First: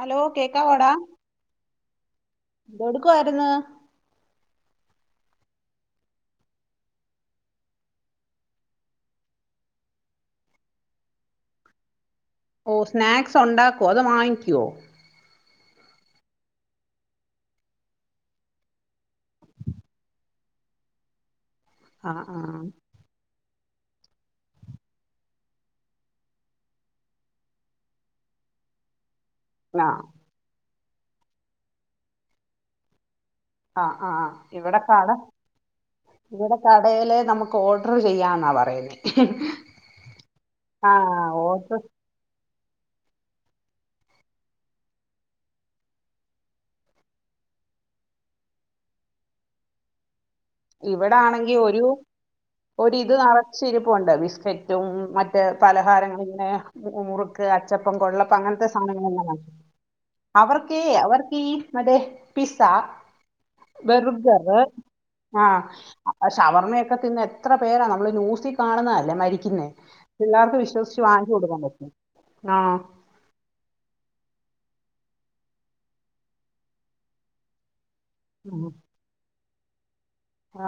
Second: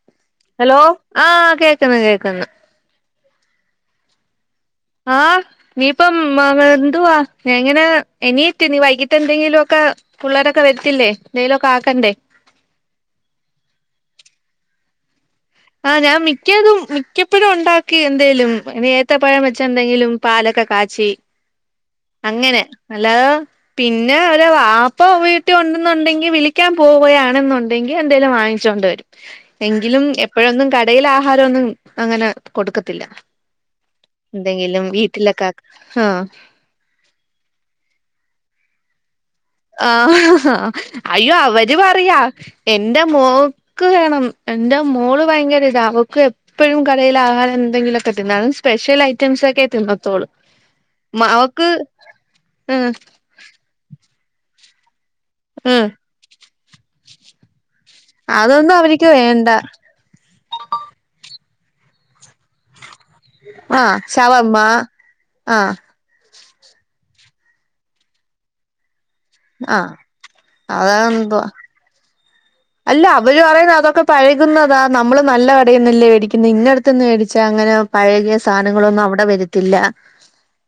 Hello hello കേക്കാവോടാ ആഹ് കേക്കുന്നു കേക്കുന്നു എന്തോടുക്കുവാരുന്നു ആഹ് ഇനയിപ്പം മ എന്തുവാ ഞാൻഎങ്ങനെ എനീത്തിനി വൈകിട്ട് എന്തെങ്കിലും ഒക്കെ പുള്ളേരൊക്കെ വരത്തില്ലേ എന്തേലൊക്കെ ആക്കണ്ടേ ഓഹ് സ്നാക്സ് ഒണ്ടാക്കൂവോ അതോ വാങ്ങിക്കുവോ ആഹ് ഞാൻ മിക്കതും മിക്കപ്പഴും ഒണ്ടാക്കി എന്തേലും ഇനി ഏത്തപ്പഴം വെച്ച് എന്തെങ്കിലും പാലൊക്കെ കാച്ചി [unintelligible] അങ്ങനെ ഹലോ പിന്നെ ഒരു വാപ്പ വീട്ടി ഒണ്ടെന്നുണ്ടെങ്കി വിളിക്കാൻ പോവുകയാണെന്നുണ്ടെങ്കിൽ എന്തേങ്കലും വാങ്ങിച്ചോണ്ട് വരും [inaudible] എങ്കിലും എപ്പഴൊന്നും കടേൽ ആഹാരം ഒന്നും അങ്ങനെ കൊടുക്കത്തില്ല ആ ആ ആ എന്തെങ്കിലും വീട്ടിലൊക്കെ ആഹ് കടേലെ നമുക്ക് ഓഡറു ചെയ്യാംന്നാ പറയുന്നേ ആഹ് ആ അയ്യോ അവര് ഓർഡർ പറയാ എന്റെ മോക്ക് വേണം എന്റെ മോള് ഭയങ്കര ഇതാ അവക്ക് എപ്പഴും കടയിൽ ആഹാരം എന്തെങ്കിലൊക്കെ തിന്നാലും സ്പെഷ്യൽ ഐറ്റംസ് ഒക്കെ തിന്നത്തോളൂ മ ഇവിടാണെങ്കി അവക്ക് ഒരു ഉം ഒരിത് നെറച്ചിരിപ്പൊണ്ട് ബിസ്കറ്റും മ റ്റ് ഉം പലഹാരങ്ങൾ ഇങ്ങനെ മുറുക്ക് അച്ചപ്പം കൊഴലപ്പം അങ്ങനത്തെ അതൊന്നും അവർക്ക് സാധനങ്ങളെല്ലാം വേണ്ട അവർക്കീ അവർക്കീ മറ്റേ പിസ്സാ ആഹ് ഷവർമ്മ ബർഗറ് ആഹ് ഷവർമ്മയൊക്കെ തിന്ന് എത്ര പേരാ നമ്മള് ന്യൂസിൽ കാണുന്നതല്ലേ മരിക്കുന്നേ ആഹ് പിള്ളേർക്ക് വിശ്വസിച്ച് വാങ്ങിച്ചു കൊടുക്കാൻ പറ്റുമോ ആഹ് ഇല്ല അവര് പറയുന്ന് അതൊക്കെ പഴകുന്നതാ നമ്മള് നല്ല കടയിന്നല്ലേ ഏടിക്കുന്നെ ഇന്നടുത്തൂന്ന് മേടിച്ചാ അങ്ങനെ പഴകിയ സാധനങ്ങളൊന്നും അവടെ വരത്തില്ല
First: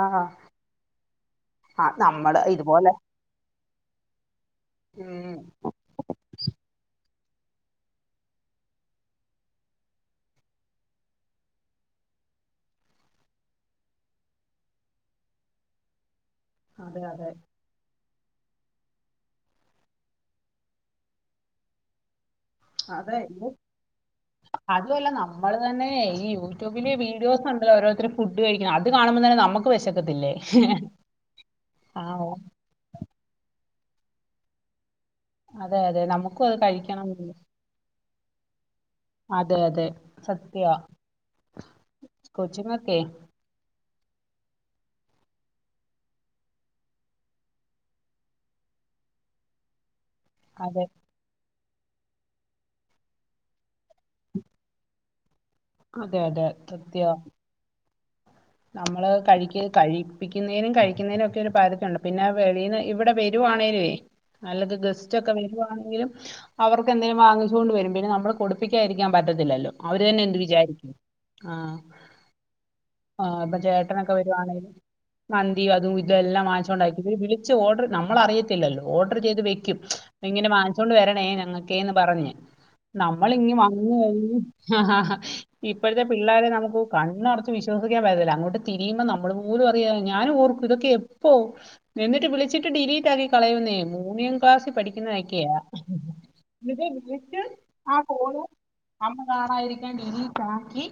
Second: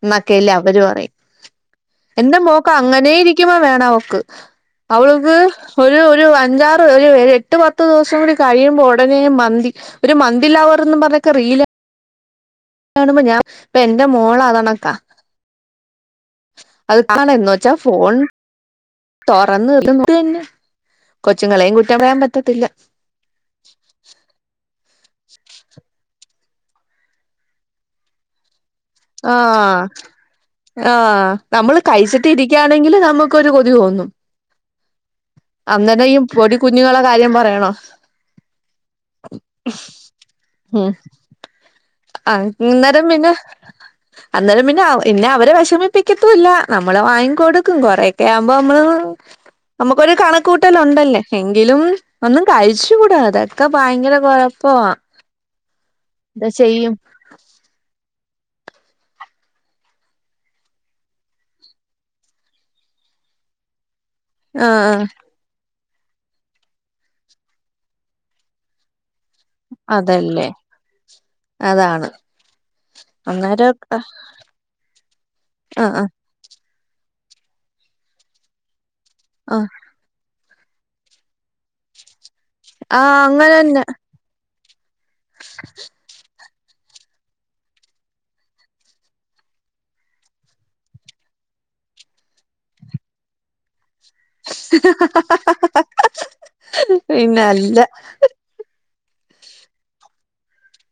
ആഹ് എന്നൊക്കെയല്ലേ അവര് പറയുന്നത് ആഹ് എന്റെ നമ്മള് മോക്ക് ഇതുപോലെ അങ്ങനേ ഇരിക്കമ്പം വേണം അവക്ക് ഉം അവൾക്ക് ഒരു ഒരു അഞ്ചാർ ഒരു ഒരു എട്ട് പത്ത് ദിവസം കൂടി കഴിയുമ്പ ഒടനെ മന്തി ഒരു മന്തി ലാവറന്ന് പറഞ്ഞൊക്കെ റീൽ കാണുമ്പ ഞാൻ ഇപ്പ എന്റെ മോളതണക്കാ അത് അതെ അതെ കാണെ ച്ചാ ഫോൺ തുറന്ന തന്നെ കൊച്ചുങ്ങളേം കുറ്റം പറയാൻ പറ്റത്തില്ല അതെ എന്റെ അതും അല്ല നമ്മള് തന്നെ ഈ യൂട്യൂബില് വീഡിയോസ് ഒണ്ടല്ലോ ഓരോരുത്തരും ഫുഡ് കഴിക്കണം അത് കാണുമ്പം തന്നെ നമ്മക്ക് ആഹ് വെശക്കത്തില്ലേ ആഹ് യ്ക്കാണെങ്കിലും നമുക്കൊരു കൊതി തോന്നും അതെ അതെ അന്നെരം ഈ നമുക്കും അത് പൊടി കുഞ്ഞുങ്ങടെ കഴിക്കണം കാര്യം പറയണോ അതെ അതെ സത്യവാ ഉം കൊച്ചുങ്ങക്കെ അന്നേരം പിന്നെ [inaudible] അന്നേരം പിന്നെ പിന്നെ അവരെ വിഷമിപ്പിക്കത്തും ഇല്ല നമ്മള് വാങ്ങി കൊടുക്കും കൊറെയൊക്കെ ആവുമ്പ അമ്മള് നമുക്കൊരു അതെ കണക്കൂകൂട്ടലൊണ്ടല്ലോ എങ്കിലും ഒന്നും കഴിച്ചു കൂടാ അതൊക്കെ ഭയങ്കര കൊഴപ്പമാ അതെ അതെ സത്യമാ നമ്മള് കഴിക്ക് കഴിപ്പിക്കുന്നതിനും കഴിക്കുന്നതിനും ഒക്കെ ഒരു പരുദിയുണ്ട് പിന്നെ വെളീന്ന് ഇവിടെ വര് രുവാണേലുമേ ആഹ് നല്ലത് ആഹ് ഗസ്റ്റ് ഒക്കെ വരുവാണേലും അവർക്കെന്തേലും വാങ്ങിച്ചോണ്ടു വരും പിന്നെ നമ്മള് കൊടു ക്കായിരിക്കാൻ പറ്റത്തില്ലല്ലോ അവര് തന്നെ എന്ത് അതല്ലേ വിചാരിക്കും ആ അതാണ് ആഹ് ഇപ്പൊ അന്നേരം ആഹ് ചേട്ടനൊക്കെ വരുവാണെങ്കിൽ മന്തി അതും ആഹ് ആഹ് ഇതും എല്ലാം വങ്ങിച്ചുകൊണ്ടായിരിക്കു ഇവര് വിളി ച്ച്ഓർഡർ നമ്മൾ അറിയത്തില്ലല്ലോ ഓർഡർ ചെയ്ത് ആഹ് വെക്കും ഇങ്ങനെ വാങ്ങിച്ചോണ്ട് വരണേ ഞങ്ങക്കേന്ന് പറഞ്ഞ് നമ്മള് ഇങ്ങ് അങ്ങനെന്നെ വന്ന് കഴിഞ്ഞ് ഹ ഹ ഹ ഇപ്പോഴത്തെ പിള്ളാരെ നമുക്ക് കണ്ണടച് വിശ്വാ വിശ്വസിക്കാൻ പറ്റുന്നില്ല അങ്ങോട്ട്തിരിയുമ്പോ നമ്മള് പോലും അറിയ ഞാനും ഓർക്കും ഇതൊക്ക എപ്പോ എന്നിട്ട് വിളിച്ചിട്ട് ഡിലീറ്റ് ആക്കി കളയുന്നേ മൂന്നാം ക്ലാസ്സിൽ പഠിക്കുന്നതൊക്കെയാ പിന്നെ അല്ല [unintelligible] അമ്മ കാണായിരിക്കാൻ ഡിലീറ്റ് ആക്കി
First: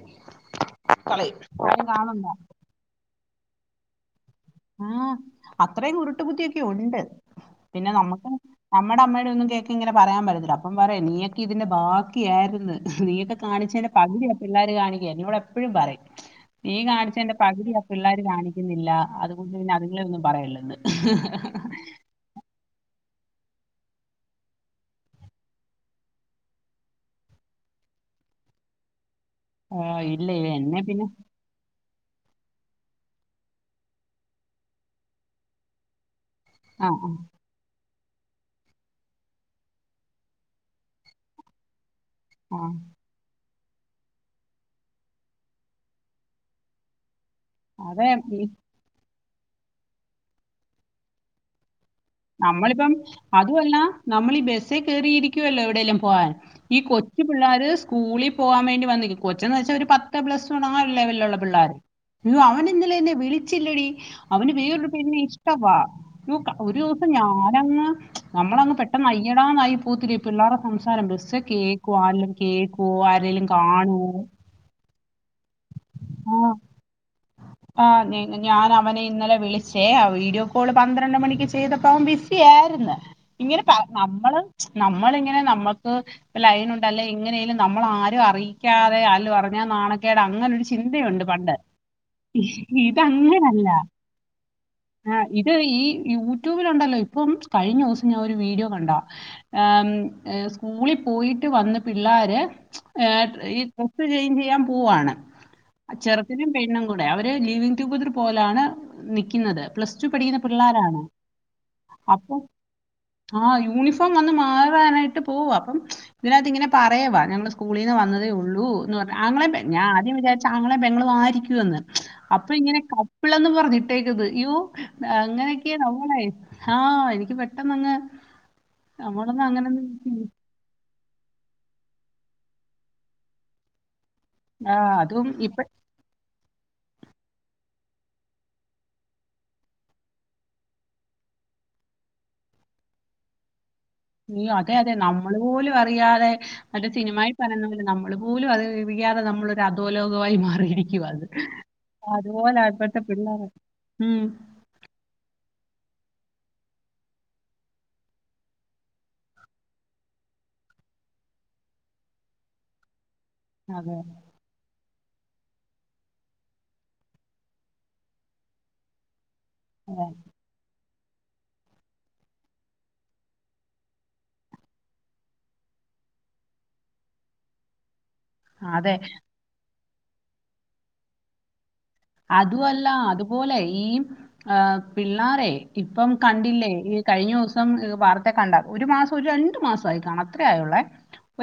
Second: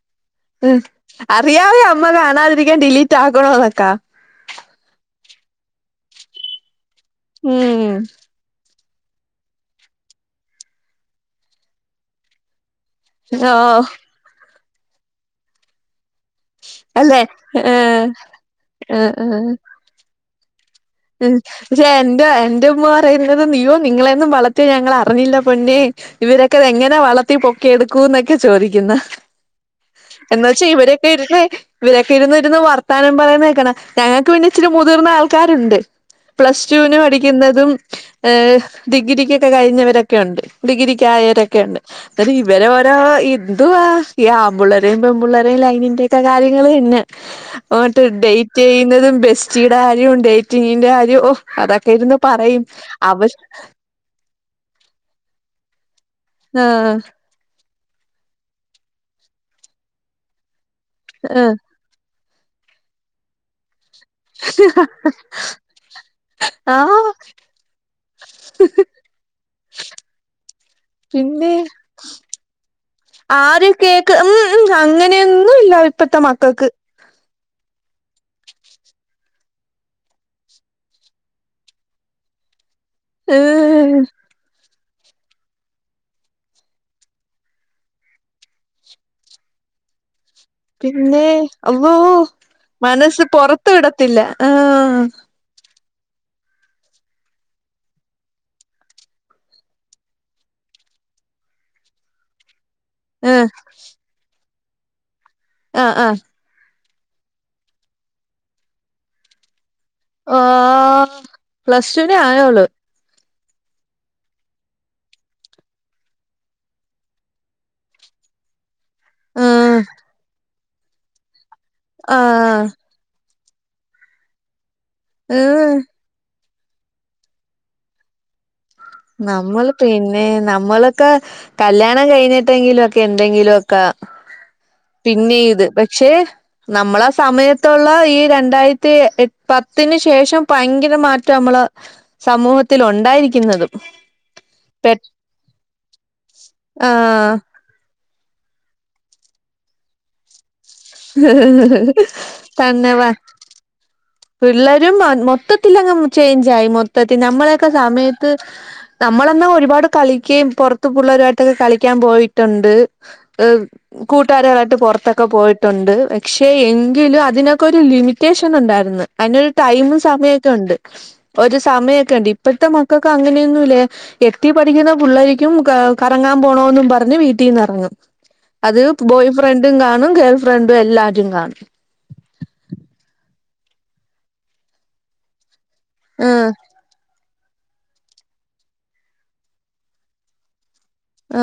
ഉം കളയും. അറിയാവേ ആരും അമ്മ കാണണ്ട. കാണാതിരിക്കാൻ ഡിലീറ്റ് ആക്കണോ എന്നൊക്കാ ആഹ് അത്രയും കുരുട്ട് ബുദ്ധിയൊക്കെ ഉണ്ട് പിന്നെ ഉം നമ്മുക്ക് നമ്മുടെ അമ്മയുടെ ഒന്നും കേക്ക ഇങ്ങനെ പറയാൻ പറ്റത്തില്ല അപ്പം പറയാ നീക്ക് ഇതിന്റെ ബാക്കിയായിന്ന് നീയൊക്കെ ഓഹ് കാണിച്ചേന്റെ പകുതിയ ആഹ്പിള്ളോര് കാണിക്കല്ല ഇവടെ എപ്പഴും പറയും നീ കാണിച്ച അല്ലെ എന്റെ പകുതി അഹ് ഏഹ് പിള്ളേർ കാണിക്കുന്നില്ല ഏഹ് അത്കൊണ്ട് പിന്നെ അതിങ്ങളെ ഒന്നും പറയല്ലെന്ന് ഉ പക്ഷേ എൻന്റെ എന്റെ ഉമ്മ പറയുന്നത് നീയോ നിങ്ങളൊ ന്നും വളർത്തിയ ഞങ്ങൾ അറിഞ്ഞില്ല പൊന്നെ ഇവരൊക്കെ എങ്ങനെ വളർത്തി പൊക്കി എടുക്കൂന്നൊക്കെ ചോദിക്കുന്ന ആ, ഇല്ല എന്ന ഇല്ല വച്ചാ എന്നെ പിന്നെ ഇവിരൊക്കെ ഇരുന്ന് ഇവരൊക്കെ ഇരുന്ന് ഇരുന്ന് വർത്താനം പറയുന്നത് കേക്കണ ഞങ്ങൾക്ക് പിന്നെ ഇച്ചിരി മുതിർന്ന ആൾക്കാരുണ്ട് പ്ലസ് ടു ആ വിന് പഠിക്കുന്നതും ഏഹ് ഡിഗ്രിക്കൊക്കെ കഴിഞ്ഞവരൊക്കെ ഉണ്ട് ഡിഗ്രിക്കായവരൊക്കെ ഉണ്ട് അല്ല ആ ആ. ഇവരെ ഓരോ ഈ എന്തുവാ ഈ ആമ്പുള്ളരേയും പെൺമ്പള്ളരേയും ലൈനിന്റെ ഒക്കെ കാര്യങ്ങൾ തന്നെ ഓട്ട് അതെ ഡേറ്റ് ചെയ്യുന്നതും ബെസ്റ്റിയുടെ കാര്യവും ഡേറ്റിങ്ങിന്റെ കാര്യവും ഓ അതൊക്കെ ഇരുന്നു പറയും നമ്മളിപ്പം അവ അതുമല്ല നമ്മൾ ഈ ബസ്സേ ക കേറിയിരിക്കുവല്ലോ എവിടെയെല്ലാം പോവാൻ ഈ ആഹ് കൊ ച്ചു പിള്ളോര് സ്കൂളിൽ പോകാൻ വേണ്ടി വന്നു നിക്കും കൊച്ചന്ന് വെച്ചാൽ ഒരു പത്ത് പ്ലസ് വൺ ആ ഒരുലെവലിലുള്ള ആഹ് പിള്ളോര് അയ്യോ അവൻ ഇന്നലെ വിളിച്ചില്ലടി അവന് വേറൊരു പിന്നെ ഇഷ്ടവാ നോക്കാം ഒരു ആഹ് ഞാനങ് നമ്മളങ്ങ് പെട്ടെന്ന് അയ്യടാന്നായി പോത്തില്ല പിള്ളേരുടെ സംസാരം ബസ് പിന്നെ കേ കേക്കുവ ആരെല്ലാം കേൾക്കുവോ ആരെങ്കലും ആരും കാണുവോ കേക്ക് ഉം അങ്ങനെയൊന്നും ഇല്ല ഇപ്പത്തെ ആ മക്കൾക്ക് ആഹ് ഞാൻ അവനെ ഇന്നലെ വിളിച്ചേ ആ വീഡിയോ കോൾ പന്ത്രണ്ട് മണിക്ക് ചെയ്തപ്പോ അവൻ ബിസി ആയിരുന്ന് ഇങ്ങനെ ഏഹ് നമ്മള് നമ്മളിങ്ങനെ നമ്മക്ക് ഒരു ലൈനുണ്ട് അല്ലെ എങ്ങനെലും നമ്മള ആരും അറിയിക്കാതെ അല്ല ആരു അറിഞ്ഞാ നാണക്കേട അങ്ങനെ ഒരു ചി പിന്നെ അള്ളോ മനസ്സ് ഇതങ്ങനല്ല പൊറത്ത് വിടത്തില്ല ആഹ് ഇത് ഈ യൂട്യൂബില് ഉണ്ടല്ലോ ഇപ്പം കഴിഞ്ഞ ദിവസം ഞാൻ ഒരു വീഡിയോ കണ്ടാ ആം സ്കൂളിൽ പോയിട്ട് വന്ന പിള്ളോര് ആഹ് ഈ ട്രസ് ചെയ്ഞ്ച് ചെയ്യാൻ പോവാണ് ആഹ് ആഹ് ചെറുക്കനും പെണ്ണും അവര് ലീവിങ് ടുഗദർ പോലാണ് നിക്കുന്നത് പ്ലസ് റ്റു പടിക്കുന്ന പിള്ളാരാണ് ആഹ് പ്ലസ് ടുവിനെ അപ്പൊ ആയോള് ആഹ് യൂണിഫോം വന്ന് മാറാനായിട്ട് പോവുവ അപ്പം ഇതിനകത്ത് ഇങ്ങനെ പറയവ ഞങ്ങള്ൾ സ്കൂളിൽ നിന്ന് വന്നതേ ഉള്ളൂ ന്ന് പറഞ്ഞു ആങ്ങളെ പെങ്ങളും ആഹ് ഞാൻ ആദ്യം വിചാരിച്ച ആങ്ങളെ പെങ്ങളും ആയിരിക്കും എന്ന് അപ്പൊ ആഹ് ഇങ്ങനെ കപ്പളും പറഞ്ഞിട്ടേ ക്കുന്നു അയോ ഏഹ് അങ്ങനെയൊക്കെയ നമ്മളെ ഹാ എനിക്ക് പെട്ടെന്നങ് നമ്മൾ പിന്നെ നമ്മൾ ക്ക് കല്യാണം കഴിഞ്ഞിട്ടെങ്കിലും ഒക്കെ എന്തെങ്കിലും ഒക്കെ ആ അതും ഇപ്പഴ് പിന്നെത് ച്ചേ നമ്മളെ സമയത്തുള്ള ഈ രണ്ടായിരത്തി പത്തിന് ശേഷം ഭയങ്കര മാറ്റം നമ്മള് സമൂഹത്തിൽ ഉണ്ടായിരിക്കുന്നതും അയ്യോ അതെ അതെ പെ നമ്മൾ പോലും അറിയാതെ അത് സിനിമായി ആഹ് പറയുന്ന പോലെ നമ്മ നമ്മൾ പോലും അത് ഇവരിയാതെ നമ്മളൊരു അധോലോകമായി മാറി ഇപ്പഴത്തെ തന്നെവാ പിള്ളേര്. ഉം പിള്ളേരും മൊത്തത്തിൽങ്ങ് ചേഞ്ച് ആയി മൊത്തത്തിൽ നമ്മളൊക്കെ സമയത്ത് നമ്മളെന്നാ ഒരുപാട് കളിക്കുകയും പുറത്ത് പിള്ളരുമായിട്ടൊക്കെ കളിക്കാൻ പോയിട്ടുണ്ട് അഹ് അതെ. കു കൂട്ടാരകായിട്ട് പുറത്തൊക്കെ പോയിട്ടുണ്ട് പക്ഷേ എങ്കിലും അതിനൊക്കെ ഒരു ലിമിറ്റേഷൻ ഉണ്ടായിരുന്നു അതിനൊരു ടൈമും സമയമൊക്കെ ഉണ്ട് ഒരു സമയമൊക്കെ ഉണ്ട് ഇപ്പൾത്തെ മക്കൾക്ക് അങ്ങനെയൊന്നുംല്ല എട്ടി പഠിക്കുന്ന പിള്ളരിക്കും കറങ്ങാൻ പോണോ പറഞ്ഞ് വീട്ടിൽന്ന് ഇറങ്ങും അത് അതെ. ബോയ് ഫ്രണ്ടും കാണും ഗേൾ ഫ്രണ്ടും എല്ലാരും കാണും അതുവല്ല അതുപോലെ ഈ ആ പിള്ളേരെ ഇപ്പം ആഹ് കണ്ടില്ലേ ഈ കഴിഞ്ഞോസം വാർത്തെ കണ്ട ഒരു മാസം ഒരു രണ്ടു മാസായി കാണ അത്ര ആയുള്ളെ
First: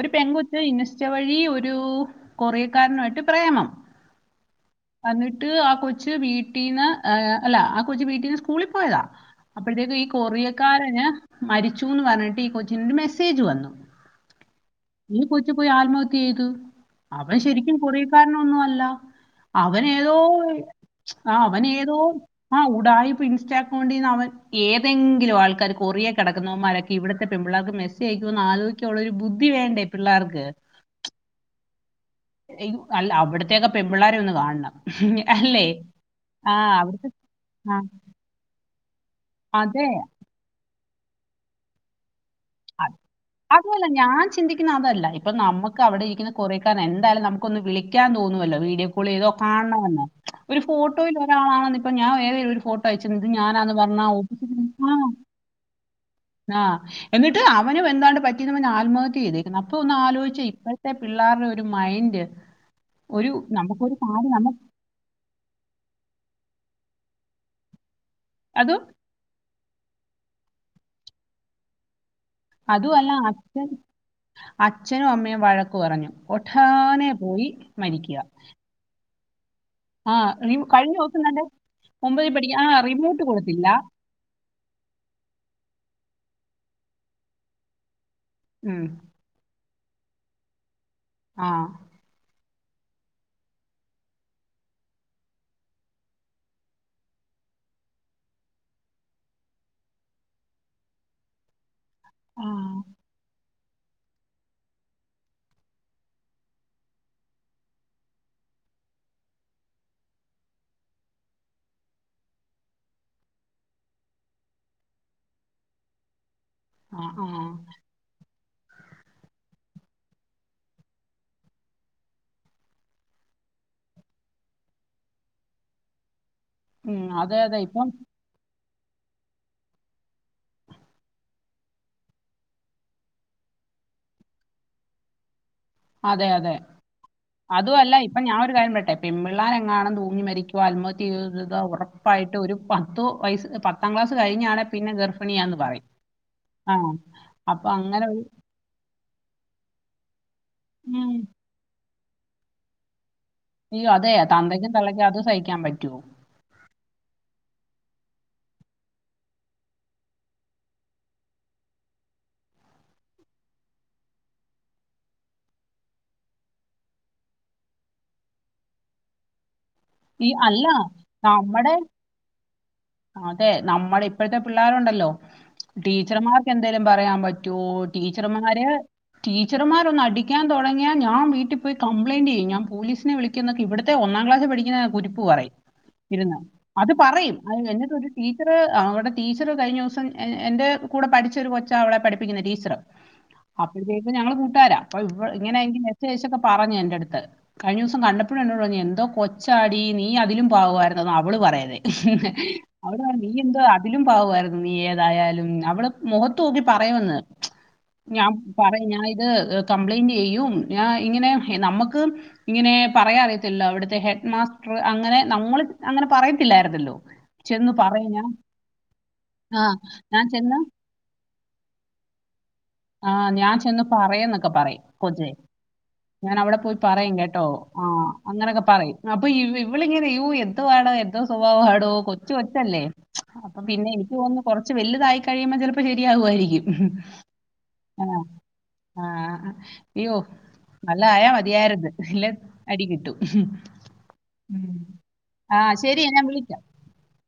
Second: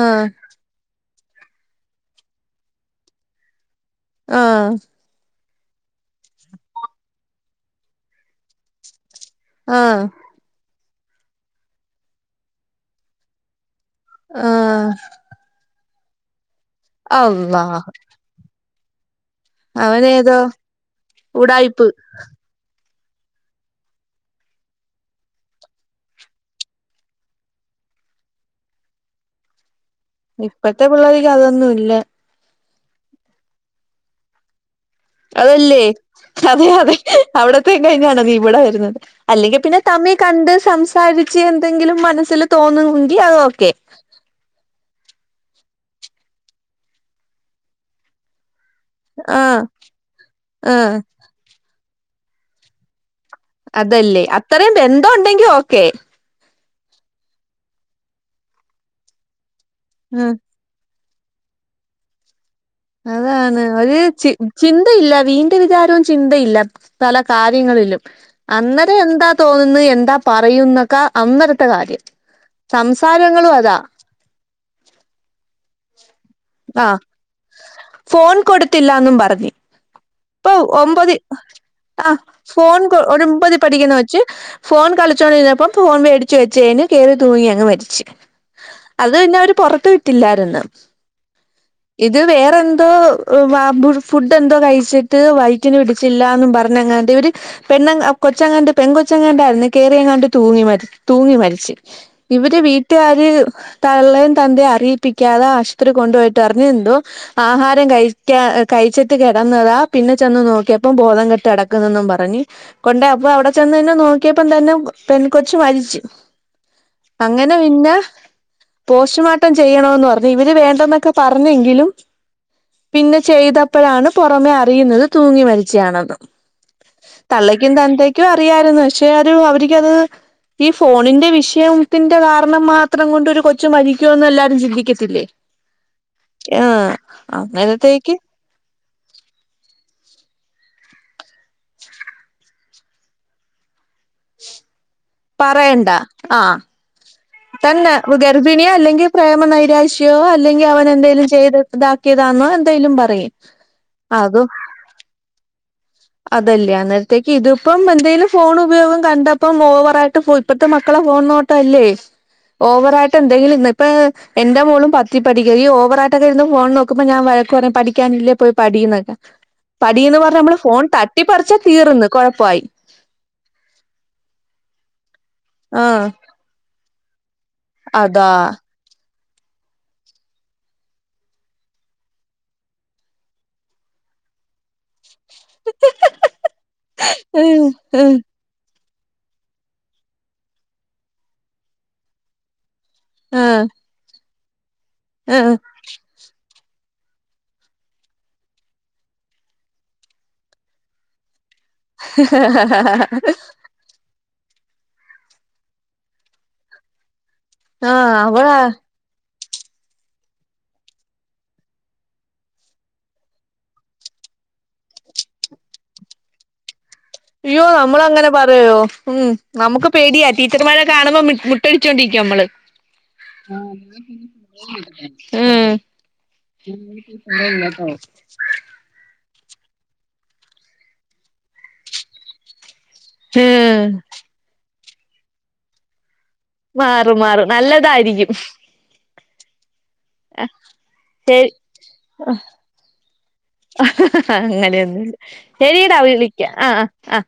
ഒരു പെൺകൊ ച്ച് ഇനിസ്റ്റ വഴി ഒരു കൊറിയക്കാരനുമായിട്ട് പ്രേമം ആഹ് അന്നിട്ട് ആ കൊച്ച് വീട്ടീന്ന് അല്ല ആ കൊച്ച് വീട്ടീന്ന് സ്കൂളിൽ പോയതാ അപ്പോഴത്തേക്കും ആഹ് ഈ കൊറിയക്കാരന് മരിച്ചുന്ന് പറഞ്ഞിട്ട് ഈ കൊച്ചിന് ഒരു മെസ്സേജ് വന്നു ആഹ് ഈ കൊച്ച് പോയി ആത്മഹത്യ ചെയ്ത് അവൻ അള്ളാ ശെരിക്കും കൊറിയക്കാരൻ ഒന്നും അല്ല അവന് ഏതോ അവനേതോ ആഹ് അവന് ഉടായിപ്പ് ഏതോ ആഹ് ഉടായിപ്പ്‌ ഇൻസ്റ്റഎക്കോണ്ട്ന്ന് അവൻ ഏതെങ്കിലും ആൾക്കാര് കൊറിയ കിടക്കുന്നമാരൊക്കെ ഇവിടുത്തെ പിള്ളേർക്ക് മെസ്സി അയക്കുന്ന് ആലോചിക്ക ക്കള്ളൊരു ബുദ്ധി വേണ്ടേ പിള്ളേർക്ക് ഇപ്പത്തെ പിള്ളേർക്ക് അതൊന്നും ഇല്ല അല്ല അവിടത്തേൊക്കെ പെൺ പിള്ളേര ഒന്ന് കാണണം അല്ലേ അതല്ലേ ആ അതെ അതെ അവിടുത്തെ അവിടത്തേ ആ കഴിഞ്ഞാണ് നീ ഇവിടെ വരുന്നത് അല്ലെങ്കിൽ പിന്നെ അതെ തമിൽ കണ്ട് സംസാരിച്ച് എന്തെങ്കിലും മനസ്സിൽ അതെ തോന്നുമെങ്കിൽ അത് ഓക്കെ അതുഅല്ലങ്കി ഞാൻ ചിന്തിക്കുന്ന അതല്ല ഇപ്പൊ നമുക്ക് അവിടെ ഇരിക്കുന്ന കൊറിയക്കാൻ എന്തായാലും നമുക്കൊന്ന് വിളിക്കാൻ തോന്നുമല്ലോ വീഡിയോ കോളെയ്തോ ആഹ് കാണ്ണോന്നൊ ഒരു ആഹ് ഫോട്ടോൽ ഒരാളാണ ഇപ്പൊ ഞാൻ വേറെ ഒരു ഫോട്ടോ അയച്ചിരുന്നത് ഞാനാന്ന് പറഞ്ഞാ ഓ കെ ആഹ് എന്നിട്ട് അവനും എന്താണ്ട് പറ്റിന്ന് പറഞ്ഞ് ആത്മഹത്യ ചെയ്തേക്കുന്നു അപ്പൊ ഒന്ന് ഉം ആലോചിച്ച ഇപ്പ ത്തെ പിള്ളേരുടെ ഒരു മൈന്റ്‌ അതാണ് ഒരു ചി നമുക്ക് ചിൻ ന്തയില്ല വീണ്ട് വിചാരവും ചിന്തയില്ല പല കാര്യങ്ങളിലും അതും അന്നേരം എന്താ തോന്നുന്നു എന്താ പറയുന്നൊക്ക അന്നത്തെ കാര്യം അതുമല്ല സംസാരങ്ങളും അച്ഛൻ അതാ അച്ഛനും അമ്മയും വഴക്കു പറഞ്ഞു ഒട്ടാനെ പോയി മരിക്ക ത്തില്ലാന്നും പറഞ്ഞു ഇപ്പൊ കഴിഞ്ഞ ഒമ്പത് ദിവസം തന്നെ ആഹ് ഒമ്പതിൽ പഠിക്കാൻ ഫോൺ ആ റിമോട്ട് ഒമ്പത് കൊടുത്തില്ല പഠിക്കുന്ന കൊച്ച് ഫോൺ കളിച്ചുകോണ്ടിരുന്നപ്പം ഫോൺ മേടിച്ച് വെച്ചെന് കേറി തൂങ്ങി അങ് മരിച്ചു ഉം അത് പിന്നെ അവര് പുറത്തു വിട്ടില്ലായിരുന്നു ആഹ് ഇത് വേറെന്തോ ഫുഡ് എന്തോ കഴിച്ചി ട്ട് വൈറ്റിന് പിടിച്ചില്ല എന്നും പറഞ്ഞങ്ങാണ്ട് ഇവര് പെണ്ണ് കൊച്ചങ്ങാണ്ട് പെൺ കൊച്ചങ്ങാണ്ടായിരുന്നു കെറിയങ്ങാണ്ട് തൂങ്ങി മരി തൂങ്ങി മരിച്ച് ആ ഇവര് വീട്ടുകാര് തള്ളയും തന്തേയും അറിയിപ്പിക്കാതെ ആശുപത്രി കൊണ്ടുപോയിട്ട് അറിഞ്ഞ് ന്തോ ആഹാരം കഴിക്കാ കഴിച്ചിട്ട് കിടന്നതാ പിന്നെ ചെന്ന് നോക്കിയപ്പം ബോധം കെട്ട് അടക്കുന്നൊന്നും പറഞ്ഞ് കൊണ്ടേ അപ്പൊ അവിടെ ചെന്ന് തന്നെ നോക്കിയപ്പം തന്നെ പെൻ കൊച്ചു മരിച്ചു ആ ആ അങ്ങനെ പിന്നെ പോസ്റ്റ്മോർട്ടം ചെയ്യണോന്ന് പറഞ്ഞ് ഇവര് വേണ്ടെന്നൊക്കെ പറഞ്ഞെങ്കിലും പിന്നെ ചെയ്തപ്പോഴാണ് പുറമെ അറിയുന്നത് തൂങ്ങി മരിച്ചയാണെന്ന് ഉം അതെ അതെ തള്ളെക്കും ഇപ്പം തന്തക്കും ക്കും അറിയായിരുന്നു പക്ഷെ അത് അവർക്ക് അത് ഈ ഫോണിന്റെ വിഷയത്തിന്റെ കാരണം മാത്രം കൊണ്ട് ഒരു കൊച്ചു മരിക്കോന്ന് എല്ലാരും ചിന്തിക്കത്തില്ലേ അതെ അതെ ആഹ് അതു അല്ല അന്നേരത്തേക്ക് ഇപ്പൊ ഞാനരു കാര്യം പറട്ടെ പെമ്പിള്ളാരെങ്ങാണും തൂങ്ങി മരിക്കുവ അത്മഹത്യ ചെയ ഉറപ്പായിട്ട് ഒരു പത്തുവയസ്സ് പത്ത് പത്താം ക്ലാസ് കഴിഞ്ഞാണെ പിന്നെ ഗർഭിണിയന്ന് പറയും ആഹ് തന്നെ ഗർഭിണിയോ അല്ലെങ്കിൽ പ്രേമനൈരാശ്യയോ അല്ലെങ്കിൽ അവൻ ഉം എന്തേങ്കലും ചെയ്ത് ഇതാക്കിയതാണോ എന്തെങ്കിലും പറയും അയ്യോ അതെ അതും തന്തയ്ക്കും തള്ളയ്ക്കും അത് സഹിക്കാൻ പറ്റുവോ അതല്ലേ അന്നേരത്തേക്ക് ഇതിപ്പം എന്തേലും ഫോൺ ഉപയോഗം കണ്ടപ്പം ഓവറായിട്ട് ഇപ്പഴത്തെ മക്കളെ ഫോൺ നോ തല്ലേ ഓവറായിട്ട് എന്തെങ്കിലും ന്ന് ഇപ്പൊ എന്റെ മോളും പത്തി പഠിക്ക ഈ ഓവറായിട്ടൊക്കെ ഇരുന്ന് ഫോൺ നോ നോക്ക ക്കുമ്പ ഞാൻ വഴകു പഠിക്കാനില്ലേ പോയി പഠീന്നൊക്കെ പഠീന്ന് ഈ പറഞ്ഞ് നമ്മള് അല്ല ഫോൺ തട്ടിപ്പറിച്ചാൽ നമ്മുടെ തീർന്ന് കൊഴപ്പായി അതെ നമ്മുടെ ഇപ്പോഴത്തെ പിള്ളേരു ഉണ്ടല്ലോ ആഹ് ടീച്ചർമാർക്ക് എന്തേങ്കലും പറയാൻ പറ്റ റ്റോ അതാ ടീച്ചർമാര് ടീച്ചർമാർ ഒന്നടിക്കാൻ തുടങ്ങിയാ ഞാൻ വീട്ടി പോയി കംപ്ലയിന്റ് ചെയ്യും ഞാൻ പോലീസിനെ വിളിക്ക ക്കും ന്നൊക്കെ ഇവിത്തെ ഒന്നാം ക്ലാസ് പഠി ന്ന കുരുപ്പ് പറയും ഇരുന്ന് അത് പറയും ഉം എന്നിട്ടൊരു ഉം ടീച്ച ടീച്ചറ് അവടെ ടീച്ചറ് കഴിഞ്ഞ ദിവസം എൻ്റെ കൂടെ പഠിച്ചൊരു കൊച്ചാണ് അവളെ പഠിപ്പിക്കുന്ന ടീച്ചറ് ആഹ് അപ്പഴത്തേക്കും ഞങ്ങള് കൂട്ടുകാരാ അപ്പൊ ഇവ ആഹ് ഇങ്ങനെങ്കി വിശേഷം ഒക്കെ പറഞ്ഞു എന്റെ അടുത്ത് കഴിഞ്ഞ ദിവസം കണ്ടപ്പോഴും എന്നോട് പറുഞ്ഞു എന്തോ കൊ ച്ചാടി നീ അതിലും പവമായിരുന്നു ന്ന് അവള് പറയവേ അവടെ നീ എന്താ തിലും പാവമായിരുന്നു നീ ഏതായാലും അവടെ മുഖത്ത് നോക്കി പറയുമെന്ന് ആഹ് ഞാൻ അവളാ പറയും ഞാൻ ഇത് കംമ്പ്ലന്റ് ചെയ്യും ഞൻ ഇങ്ങനെ നമുക്ക് ഇങ്ങനെ പറയാൻ അറിയത്തില്ലോ അവിടുത്തെ ഹെ ഹഡ് മാസ്റ്റർ അങ്ങനെ നമ്മൾ അങ്ങനെ പറയത്തില്ലായിരുന്നല്ലോ അയ്യോ ചെന്ന് നമ്മള് പറയും ഞാൻ അങ്ങനെ പറയോ ഉം ആ നമുക്ക് ഞാൻ പേടിയാ ചെന്ന് ടീച്ചർമാരെ കാണുമ്പോ മുട്ടടിച്ചോണ്ടിരിക്കും നമ്മള് ആഹ് ഞാൻ ചെന്ന് പറയന്നൊക്കെ പറയും കൊച്ചേ ഉം ഞാൻ അവിടെ പോയി പറയും കേട്ടോ ആഹ് അങ്ങനെയൊക്കെ പറയും അപ്പൊ ഇ ഇവളിങ്ങനെ യ്യോ എന്തുവാടോ എന്തോ സ്വഭാവാടോ കൊച്ചു കൊച്ചല്ലേ അപ്പൊ ഉം പിന്നെ എനിക്ക് തോന്നുന്നു കൊറച്ച് വലുതായി കഴിയുമ്പോ ചിലപ്പോ ശരിയാകുയിരിക്കും മാറും മാറും നല്ലതായിരിക്കും ആഹ് അയ്യോ നല്ല ആയാ ശരി മതിയായിരുന്ന് ഇല്ലെ അടി കിട്ടും ഉം. അങ്ങനെയൊന്നുല്ല ആ ശെരിടാ ശരി ഞാൻ വിളിക്ക വിളിക്കാം ആഹ് ആഹ്